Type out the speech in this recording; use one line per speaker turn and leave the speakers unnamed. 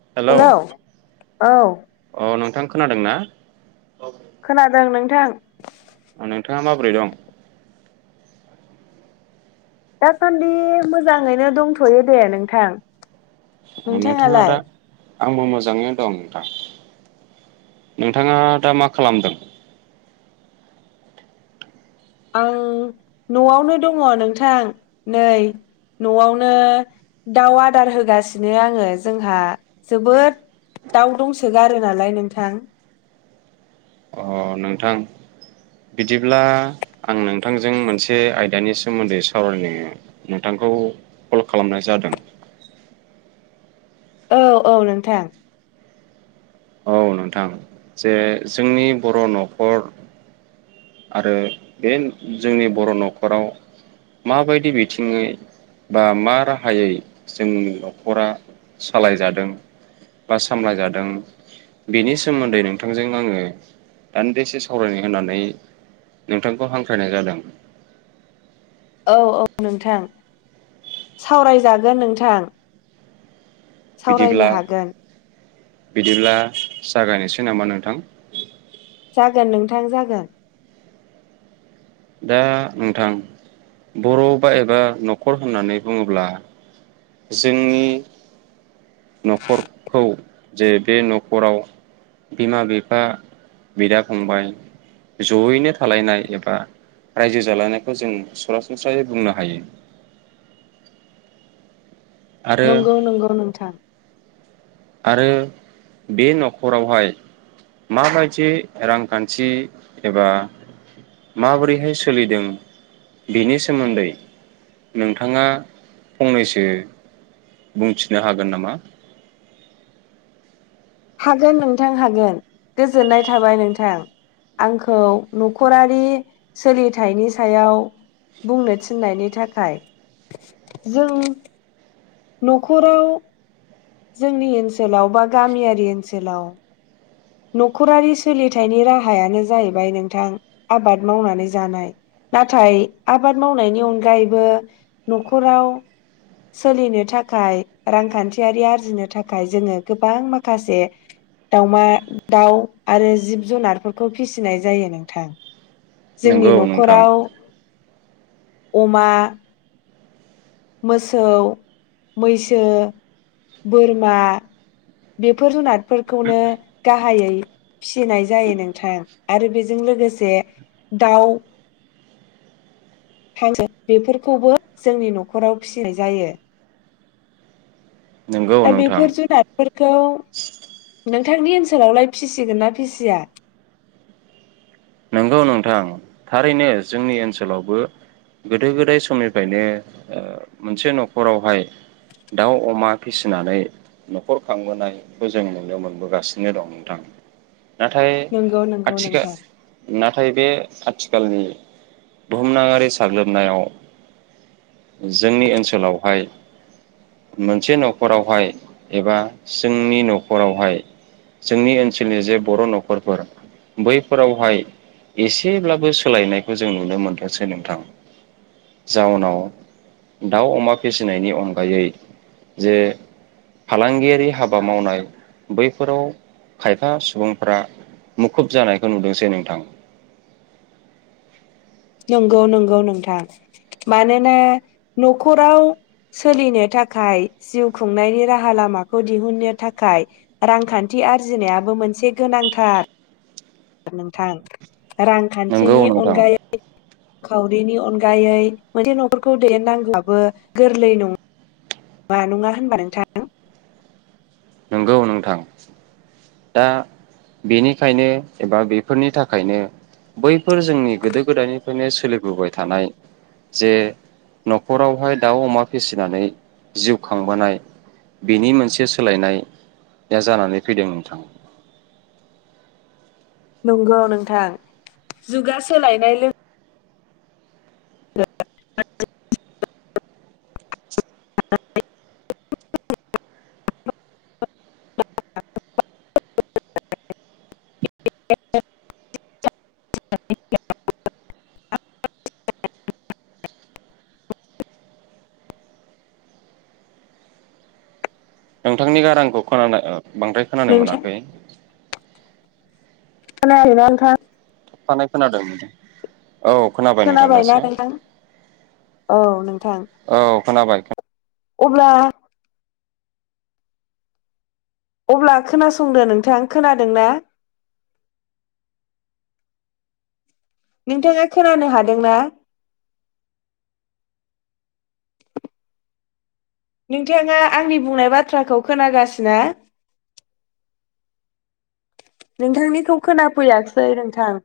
Hello
हेल औ
खोनादोंना
खोनादों नोंथां
नोंथाङा माबोरै दं
दासान्दि मोजाङैनो दंथयो दे नोंथां
नोंथाङा दा
नोंथांआलाय
आंबो मोजाङैनो दं नोंथां नोंथाङा दा मा खालामदों
आं नआवनो दङ नोंथां नै नआवनो दाउ आदार होगासिनो आङो जोंहा जोबोद दाउ दंसोगारो नालाय नोंथां
अ नोंथां बिदिब्ला आं नोंथांजों मोनसे आयदानि सोमोन्दै सावरायनो नोंथांखौ कल खालामनाय जादों
औ - औ नोंथां
औ नोंथां जे जोंनि बर नखर आरो बे जोंनि बर नखराव माबायदि बिथिङै बा मा राहायै जोंनि नखरा सालायजादों बा सामलायजादों बेनि सोमोन्दै नोंथांजों आङो दान्दिसे सावरायनो होननानै नोंथांखौ हांख्रायनाय जादों
औ - औ नोंथां सावरायजागोन नोंथां
बिदिब्ला
सावरायनो हागोन
बिदिब्ला जागायनोसै नामा नोंथां
जागोन नोंथां जागोन
दा नोंथां बर बा एबा नखर होननानै बुङोब्ला जोंनि नखरखौ जे बे नखराव बिमा बिफा बिदा फंबाय जयैनो थालायनाय एबा रायजो जालायनायखौ जों सरासनस्रायै बुंनो हायो आरो
नंगौ नंगौ नोंथां
आरो बे नखरावहाय माबायदि रांखान्थि एबा माबोरैहाय सोलिदों बेनि सोमोन्दै नोंथाङा फंनैसो बुंथिनो हागोन नामा
हागोन नोंथां हागोन गोजोननाय थाबाय नोंथां। आंखौ न'खरारि सोलिथायनि सायाव बुंनो थिन्नायनि थाखाय जों न'खराव जोंनि ओनसोलाव बा गामियारि ओनसोलाव न'खरारि सोलिथायनि राहायानो जाहैबाय नोंथां आबाद मावनानै जानाय नाथाय आबाद मावनायनि अनगायैबो न'खराव सोलिनो थाखाय रांखान्थियारि आरजिनो थाखाय जोङो गोबां माखासे दाउमा दाउ आरो जिब जुनारफोरखौ फिसिनाय जायो नोंथां। जोंनि
नंगौ नोंथां
न'खराव अमा, मोसौ, मैसो, बोरमा बेफोर जुनारफोरखौनो गाहायै फिनाय जायो नोंथां आरो बेजों लोगोसे दाउ हांसो बेफोरखौबो जोंनि न'खराव फिनाय जायो।
नंगौ
दा
नोंथां
बेफोर जुनार फोर खौ नोंथांनि ओनसोलावलाय फिसिगोन ना फिसिया?
नंगौ नोंथां थारैनो जोंनि ओनसोलावबो गोदो गोदाय समनिफ्रायनो ओ मोनसे न'खरावहाय दाउ अमा फिसिनानै न'खर खांबोनायखौ जों नुनो मोनबोगासिनो दं नोंथां। नाथाय
नंगौ नंगौ
आथिखाल
नोंथां
नाथाय बे आथिखालनि बुहुमनाङारि साग्लोबनायाव जोंनि ओनसोलावहाय मोनसे न'खरावहाय एबा जोंनि न'खरावहाय जोंनि ओनसोलनि जे बर' न'खरफोर बैफोरावहाय एसेब्लाबो सोलायनायखौ जों नुनो मोनदोंसै नोंथां जाउनाव दाउ अमा फिसिनायनि अनगायै जे फालांगियारि हाबा मावनाय बैफोराव खायफा सुबुंफ्रा मुखुब जानायखौ नुदोंसै नोंथां।
नंगौ नंगौ नोंथां मानोना न'खराव सोलिनो थाखाय जिउ खुंनायनि राहा लामाखौ दिहुननो थाखाय रांखान्थि आरजिनायाबो मोनसे गोनांथार नोंथां।
नंगौ
रांखान्थिनि
नोंथां
अनगायै खावरिनि अनगायै मोनसे न'फोरखौ दैदेननांगौआबो गोरलै नङा नङा होनबा नोंथां।
नंगौ नोंथां दा बेनिखायनो एबा बेफोरनि थाखायनो बैफोर जोंनि गोदो गोदायनिफ्रायनो सोलिबोबाय थानाय जे न'खरावहाय दाउ अमा फिसिनानै जिउ खांबोनाय बेनि मोनसे सोलायनाया जानानै फैदों नोंथां।
नंगौ नोंथां जुगा सोलायनाय लोगो [unintelligible] [unintelligible] [inaudible]
नोंथांनि गारांखौ खोनानाय ओ बांद्राय खोनानो
नोंथां
मोनाखै?
[unintelligible] खोनायाखैना नोंथां?
थाबथानाय खोनादोंमोन।
खोनाबायना नोंथां औ नोंथां।
औ खोनाबाय।
अब्ला अब्ला खोनासंदो नोंथां खोनादों ना? नोंथाङा खोनानो हादोंना? नोंथाङा आंनि बुंनाय बाथ्राखौ खोनागासिना? नोंथांनिखौ खोनाफैयाखिसै नोंथां।